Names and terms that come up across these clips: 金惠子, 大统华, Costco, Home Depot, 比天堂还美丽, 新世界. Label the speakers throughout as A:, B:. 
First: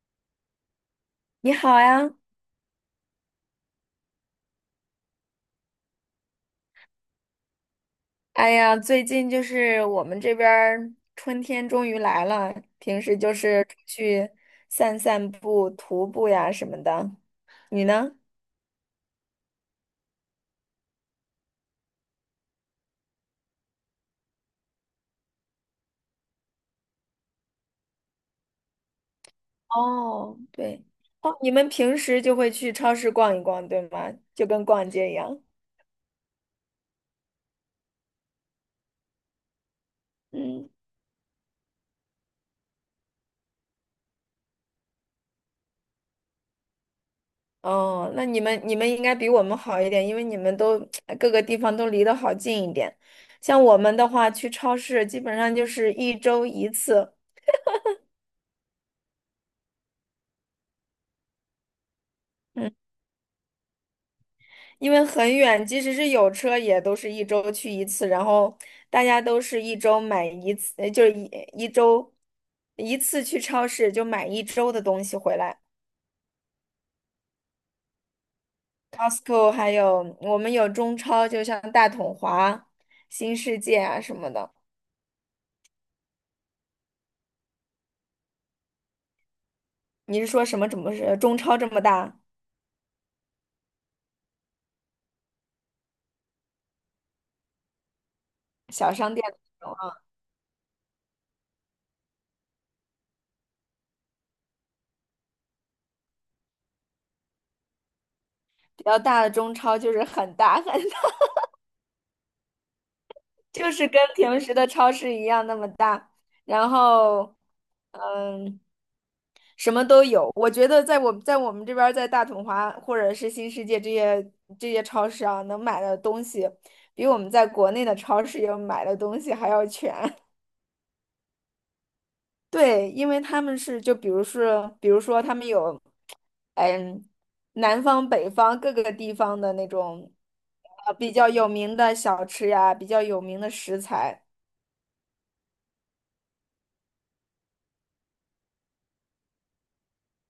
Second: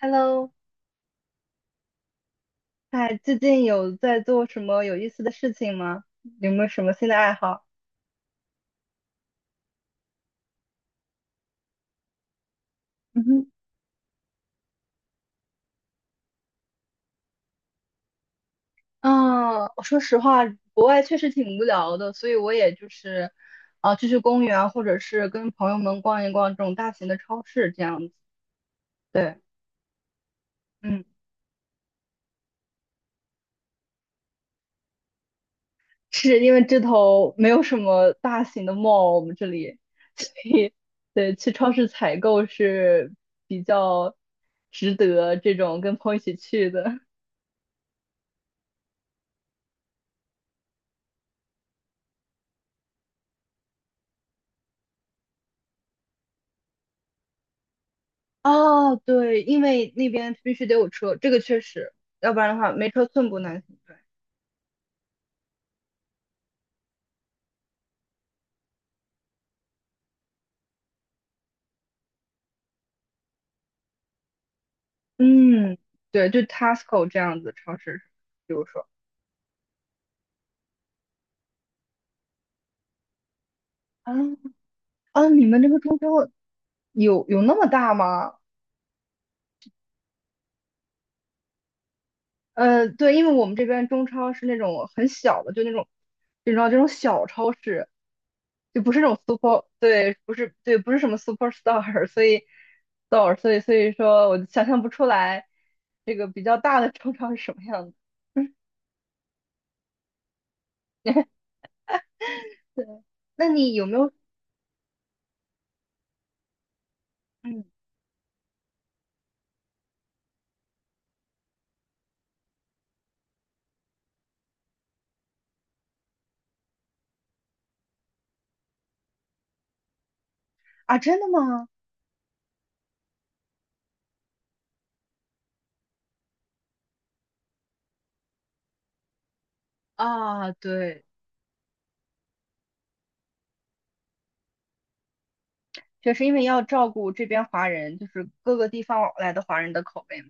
A: Hello，
B: 你好呀。
A: 哎，最近有在做什么有意思的事情吗？有没有什么新的爱好？
B: 最近就是我们这边儿春天终于来了，平时
A: 嗯
B: 就
A: 哼。
B: 是出去散散步、徒步呀什么的。你呢？
A: 啊，我说实话，国外确实挺无聊的，所以我也就是，啊、去公园啊，或者是跟朋友们逛一逛这种大型的超市这样子。对。
B: 哦，对。
A: 嗯，
B: 哦，你们平时就会去超市逛一逛，对吗？就跟逛街一样。
A: 是因为这头没有什么大型的 mall，我们这里，所
B: 嗯。
A: 以对，去超市采购是比较值得这种跟朋友一起去的。
B: 哦，那你们应该比我们好一点，因为你们都 各个地方都离得好近一点。像我们的话，去超市基本上就是一周一次。
A: 哦，对，因为那边必须得有车，这个确实，要不然的
B: 嗯。
A: 话没车寸步难行。对。
B: 因为很远，即使是有车，也都是一周去一次，然后大家都是一周买一次，就是一周一次去超市就买一周的东西回来。
A: 嗯，对，就 Tesco 这样子超市，比如说，
B: Costco 还有我们有中超，就像大统华、新世界啊
A: 啊
B: 什么的。
A: 啊，你们这个中超有那么大吗？
B: 你是说什么？怎么是中超这么大
A: 呃，对，因为我们这边中超是那种很小的，就那种，你知道这种小超市，就不
B: 小
A: 是那
B: 商
A: 种
B: 店
A: super，
B: 那种啊？
A: 对，不是，对，不是什么 superstar，所以 store，所以说我想象不出来这个比较大的中超是什么样子。
B: 比较大的中超就是很大很大。
A: 对，那
B: 就
A: 你有
B: 是
A: 没
B: 跟
A: 有？
B: 平时的超市一样那么大，然后，
A: 嗯，
B: 嗯，什么都有。我觉得在我们这边儿，在大统华或者是新世界这些这些超市啊，能买的东西，比我们在国内的超市要买的东西还要全。
A: 啊，真的吗？
B: 对，因为他们是就比如是，比如说他们有，嗯，南方、北方各个地方的那种，
A: 啊，对，
B: 比较有名的小吃呀，比较有名的食材。
A: 确实，因为要照顾这边华人，就是各个地方来的华人的口味嘛。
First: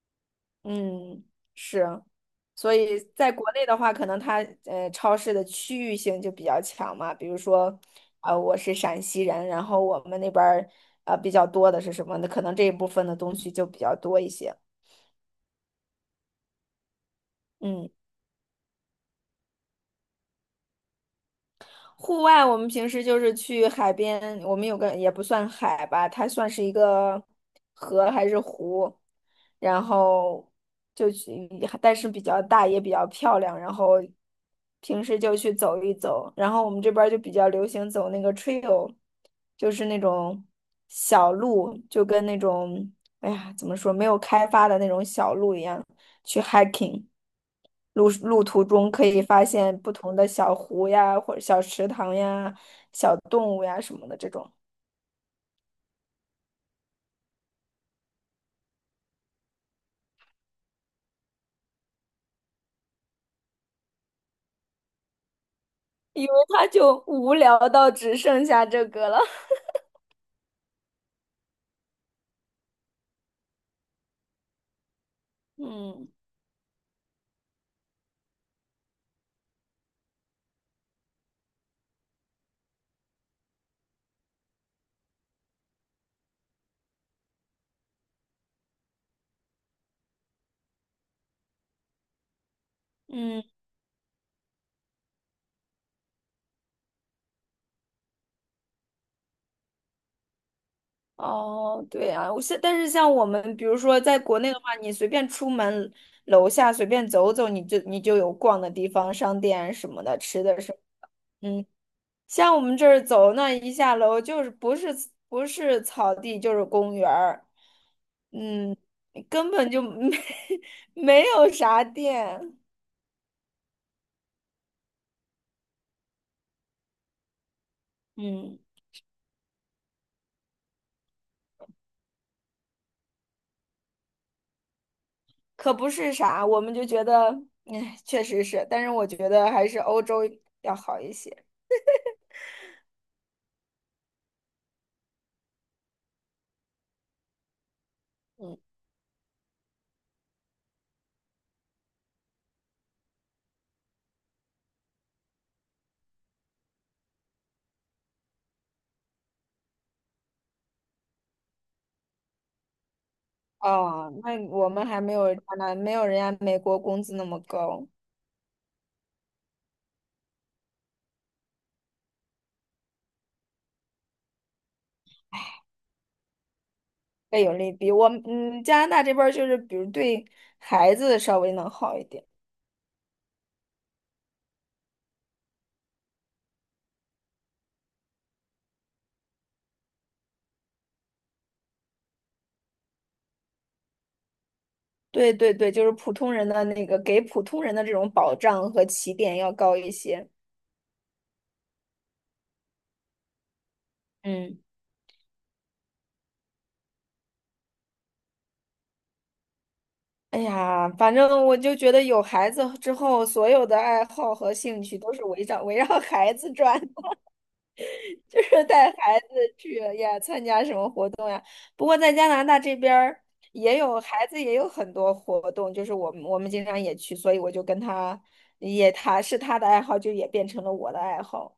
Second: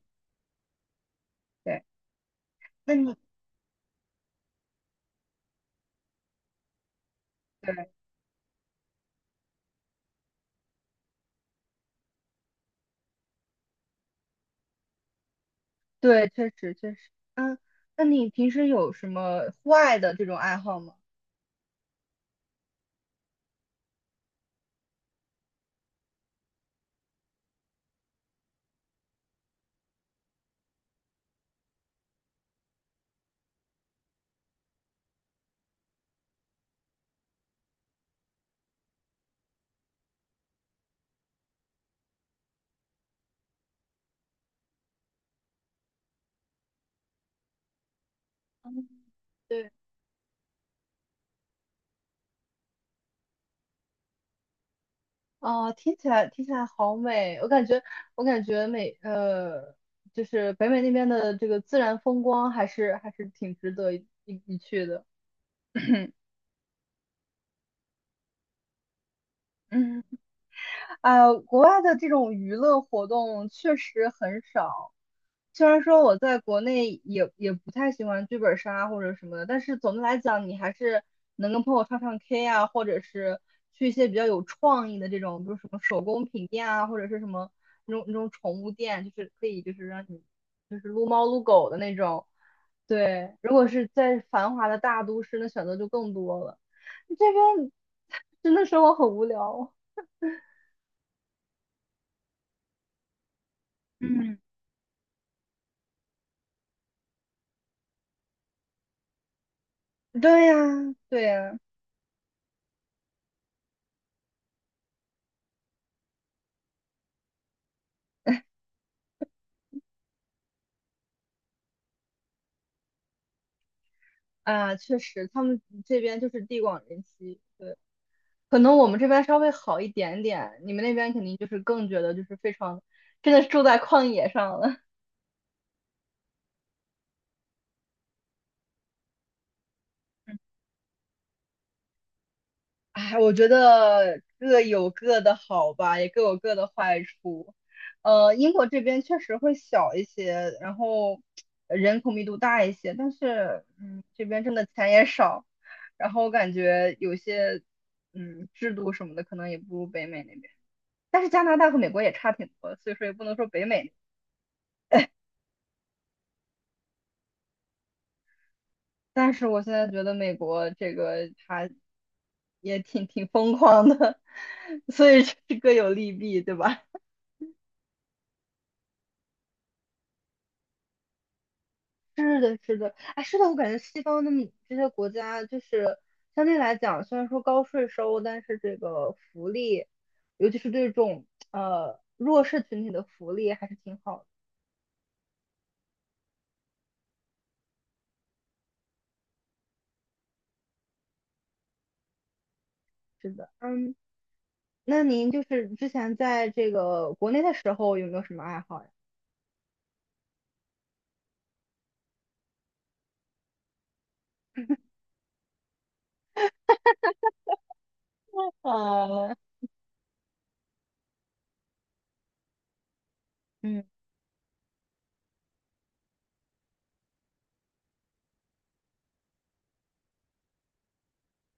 B: 嗯，
A: 对，
B: 是。所
A: 那
B: 以
A: 你
B: 在国内的话，可能它超市的区域性就比较强嘛。比如说，
A: 对
B: 我是陕西人，然后我们那边儿比较多的是什么的，可能这一部分的东西就比较多一些。
A: 对，确实确实。嗯，
B: 嗯。
A: 那你平时有什么户外的这种爱好吗？
B: 户外我们平时就是去海边，我们有个也不算海吧，它算是一个河还是湖，然后就去，但是比较大也比较漂亮，然后平时就去走一走。然后我们这边儿就比较流行走那个 trail，就是那种小路，就跟那种哎呀怎么说没有开发的那种小路一样。去 hiking，路路途
A: 嗯，
B: 中可以发
A: 对。
B: 现不同的小湖呀，或者小池塘呀、小动物呀什么的这种。
A: 啊，听起来好美，我感觉我感觉美，呃，就是北美那边的这个自然风光还是挺值得一去的。
B: 因为他就无聊到只剩下这个了。
A: 嗯，哎呀，国外的这种娱乐活动确实很少。虽然说
B: 嗯
A: 我在国内也不太喜欢剧本杀或者什么的，但是总的来讲，你还是能跟朋友唱唱 K 啊，或者是去一些比较有创意的这种，比如什么手工品店啊，或者是什么那种宠物店，就是可以让你撸猫撸狗的那种。对，
B: 嗯。
A: 如果是在繁华的大都市，那选择就更多了。这边 真的生活很无聊。
B: 哦，对啊。我现但是像我们，比如说在
A: 嗯，
B: 国内的话，你随便出门楼下随便走走，你就有逛的地方，商店什么的，吃
A: 对呀，
B: 的什么。
A: 对呀。
B: 嗯，像我们这儿走那一下楼，就是不是草地就是公园儿，嗯，根本就没 没有啥店。
A: 啊，确实，他们这边就是地广人稀。对，
B: 嗯，
A: 可能我们这边稍微好一点点，你们那边肯定就是更觉得就是非常，真的是住在旷野上了。
B: 可不是啥，我们就觉得，哎，确实是。但是我觉得还是欧洲要好一些。
A: 哎，我觉得各有各的好吧，也各有各的坏处。呃，英
B: 嗯。
A: 国这边确实会小一些，然后呃人口密度大一些，但是嗯，这边真的钱也少，然后我感觉有些嗯制度什么的可能也不如北美那边。但是加拿大和美国也差挺多，所以说也不能说北美。
B: 哦，那我们还没有没有人家美国工资那么高。
A: 但是我现在觉得美国这个它也挺疯狂的，所以是各有利弊，对吧？
B: 被有利比，我们加拿大这边儿就是，比如对孩子稍微能好一 点。
A: 是的，是的，哎，是的，我感觉西方的这些国家，就是相对来讲，虽然说高税收，但是这个福利，尤其是对这种呃弱势群体的福利，还是挺好的。
B: 对对对，就是普通人的那个给普通人的这种保障和起点要高一些。
A: 是的。嗯，
B: 嗯。
A: 那您就是之前在这个国内的时候，有没有什么爱好呀？
B: 哎呀，反正我就觉得有孩子之后，所有的爱好和兴趣都是围绕孩子转，就是带孩子
A: 哦，
B: 去呀参加什么活动。不过在加拿大这边儿也
A: 嗯。
B: 有孩子也有很多活动，就是我们经常也去，所以我就跟他也他的爱好，就也变成了我的爱好。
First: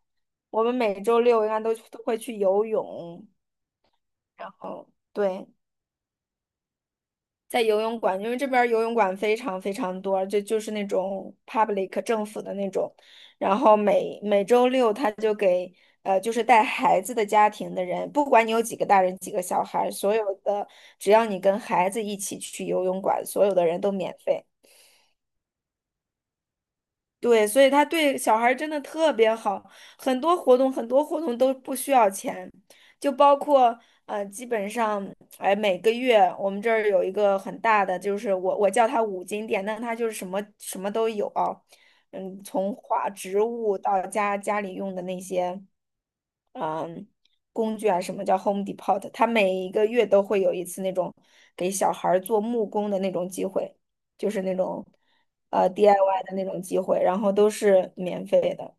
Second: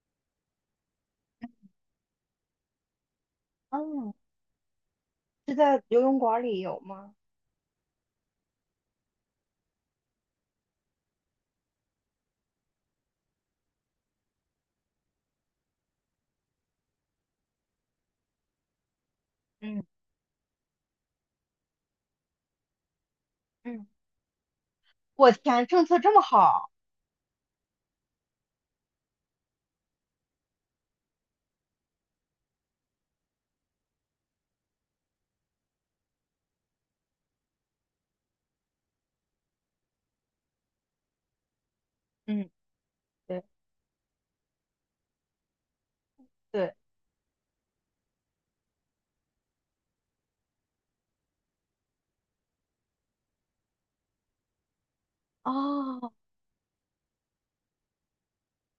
B: 我们每周六应该都会去游泳，
A: 嗯，
B: 然后对。
A: 是在游泳馆里有吗？
B: 在游泳馆，因为这边儿游泳馆非常非常多，就是那种 public 政府的那种，然后每周六他就给就是带孩子的家庭的人，不管你有几个大人几个小孩
A: 嗯
B: 儿，所有的只要你跟孩子一起去游泳馆，所有的人
A: 嗯，
B: 都免费。
A: 我天，政策这么好！
B: 对，所以他对小孩儿真的特别好，很多活动都不需要钱，就包括基本上哎每个月我们这儿有一个很大的，就是我叫它五金店，但它就是什么什么都有啊，嗯，
A: 嗯，
B: 从花植
A: 对，
B: 物到家里用的那些
A: 对，
B: 工具啊，什么叫 Home Depot，它每一个月都会有一次那种给小孩儿做木工的那种机会，就是那种。
A: 哦，
B: DIY 的那种机会，然后都是免费的。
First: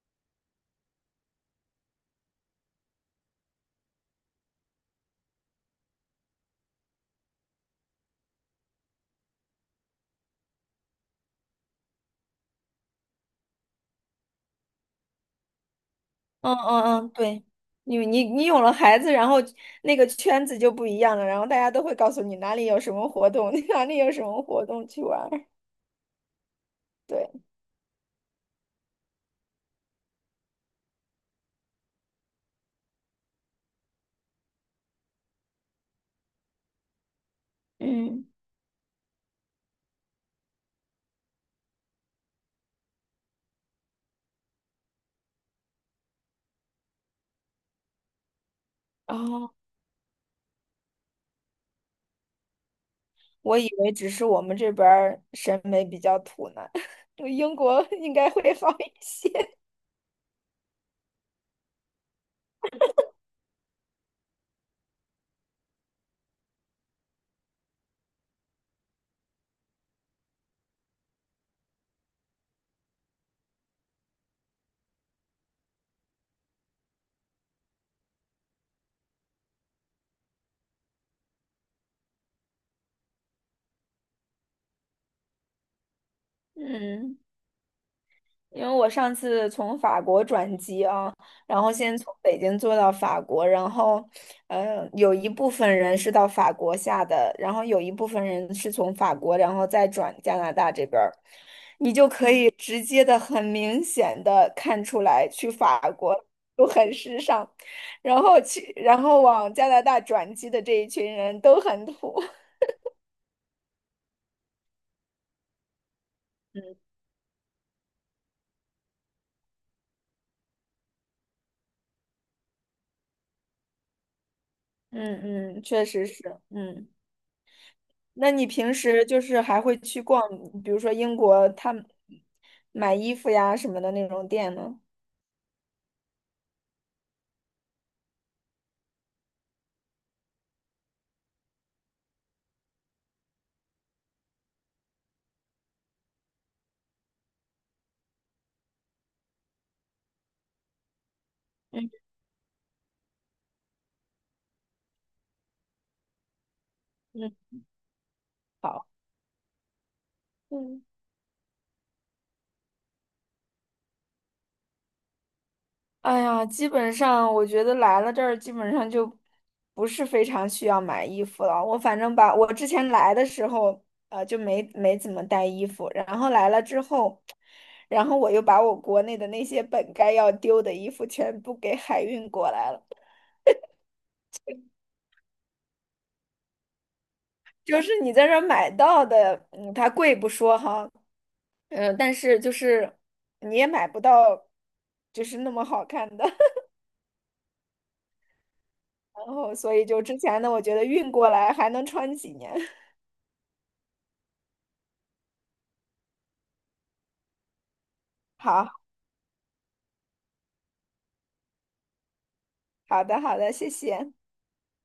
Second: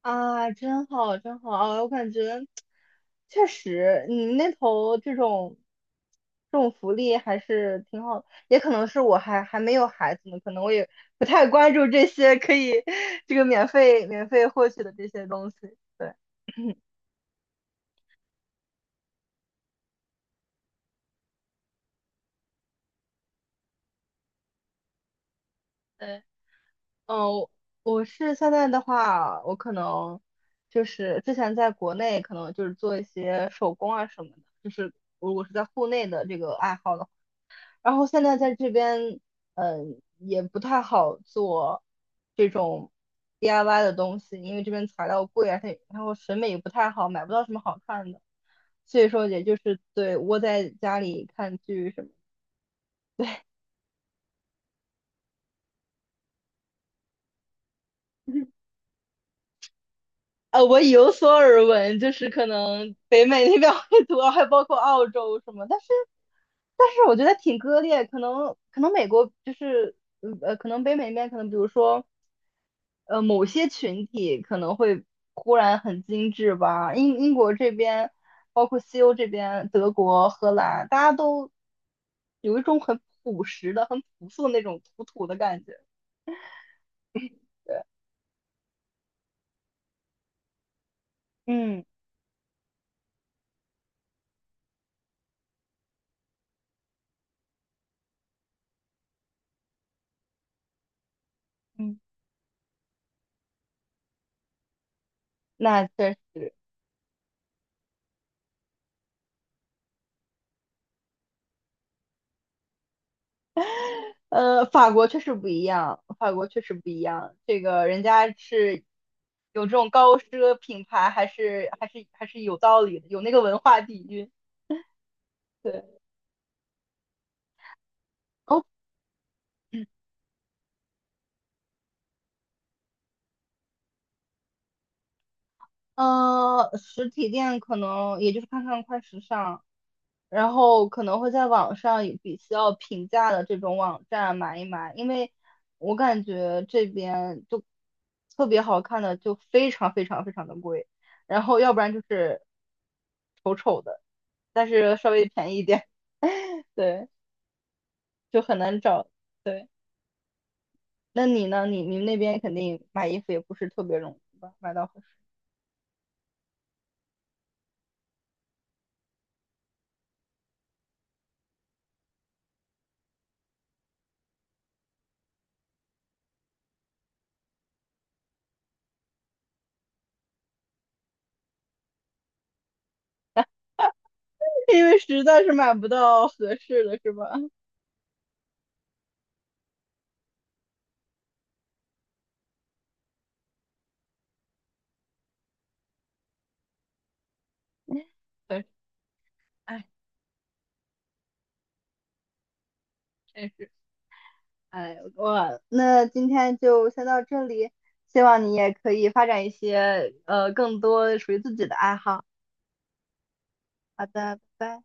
A: 啊，真好，真好！啊，我感觉确实，你们那头这种福利还是挺好的，也可能是我还没有孩子呢，可能我也不太关注这些可以 这个免费获取的这些东西。对。
B: 嗯 嗯嗯，对。你有了孩子，然后那个圈子就不一样了，然后大家都会告诉你哪里有什么活动，哪里有什么活动去玩儿。
A: 对。
B: 对。
A: 嗯，我是现在的话，我可能就是之前在国内可能就是做一些手工啊什么的，就是如果是在户内的这个爱好的话，然后现
B: 嗯。
A: 在在这边，嗯，也不太好做这种 DIY 的东西，因为这边材料贵啊，它然后审美也不太好，买不到什么好看的，所以说也
B: 哦，
A: 就是对窝在家里看剧什么。
B: 我以为只是我们这边儿审美比较土呢，英国应该会好一些。
A: 呃，我有所耳闻，就是可能北美那边会多，还包括澳洲什么，但是但是我觉得挺割裂，可能美国就是嗯呃，可能北美那边可能比如说呃某些群体可能会忽然很精致吧，英国这边，包括西欧这边，德国、荷兰，大家都有一种很朴实的、很朴素的那种土土的感觉。
B: 嗯。因为我上次从法国转机啊，然后
A: 嗯
B: 先从北京坐到法国，然后，有一部分人是到法国下的，然后有一部分人是从法国，然后再转加拿大这边儿。你
A: 嗯，
B: 就可以直接的、很明显的看出来，去法
A: 那
B: 国
A: 确实。
B: 都很时尚，然后去，然后往加拿大转机的这一群人都很土。
A: 呃，法国确实不一样，法国确实不一样。这个人家是有这种高奢品牌，还是有道理的，有那个文化底蕴。
B: 嗯嗯，确
A: 对。
B: 实是。嗯。那你
A: 哦，
B: 平时就是还会去逛，比如说英国，他们买衣服呀什么的那种店呢？
A: 呃，实体店可能也就是看看快时尚，然后可能会在网上有比较平价的这种网站买一买，因为我感觉这边就特别好看的就非常非常非常的贵，然后要不
B: 嗯
A: 然就是。丑丑的。但是稍微便宜一点，对，
B: 嗯。
A: 就很难
B: 好。
A: 找。对，
B: 嗯。
A: 那你呢？你们那边肯定买衣服也不是特别容易吧？买到合适，
B: 哎呀，基本上我觉得来了这儿，基本上就不是非常需要买衣服了。我反正把我之前来的时候，就没怎么带衣服，然后来了之后，然后我又把我国内的那些本该要丢的衣服全部给海运过来了。
A: 因为实在是买不到合适的，是吧？
B: 就是你在这儿买到的，嗯，它贵不说哈，嗯，但是就是你也买不到，就是那么好看的，
A: 对，
B: 然后所以
A: 哎，
B: 就之前呢，我觉得运过来还能穿几年。
A: 真是，哎，我那今天就先到这里，希望你也
B: 好，
A: 可以发展一些呃更多属于自己的爱好。
B: 好的，好的，谢
A: 好
B: 谢。
A: 的，拜拜。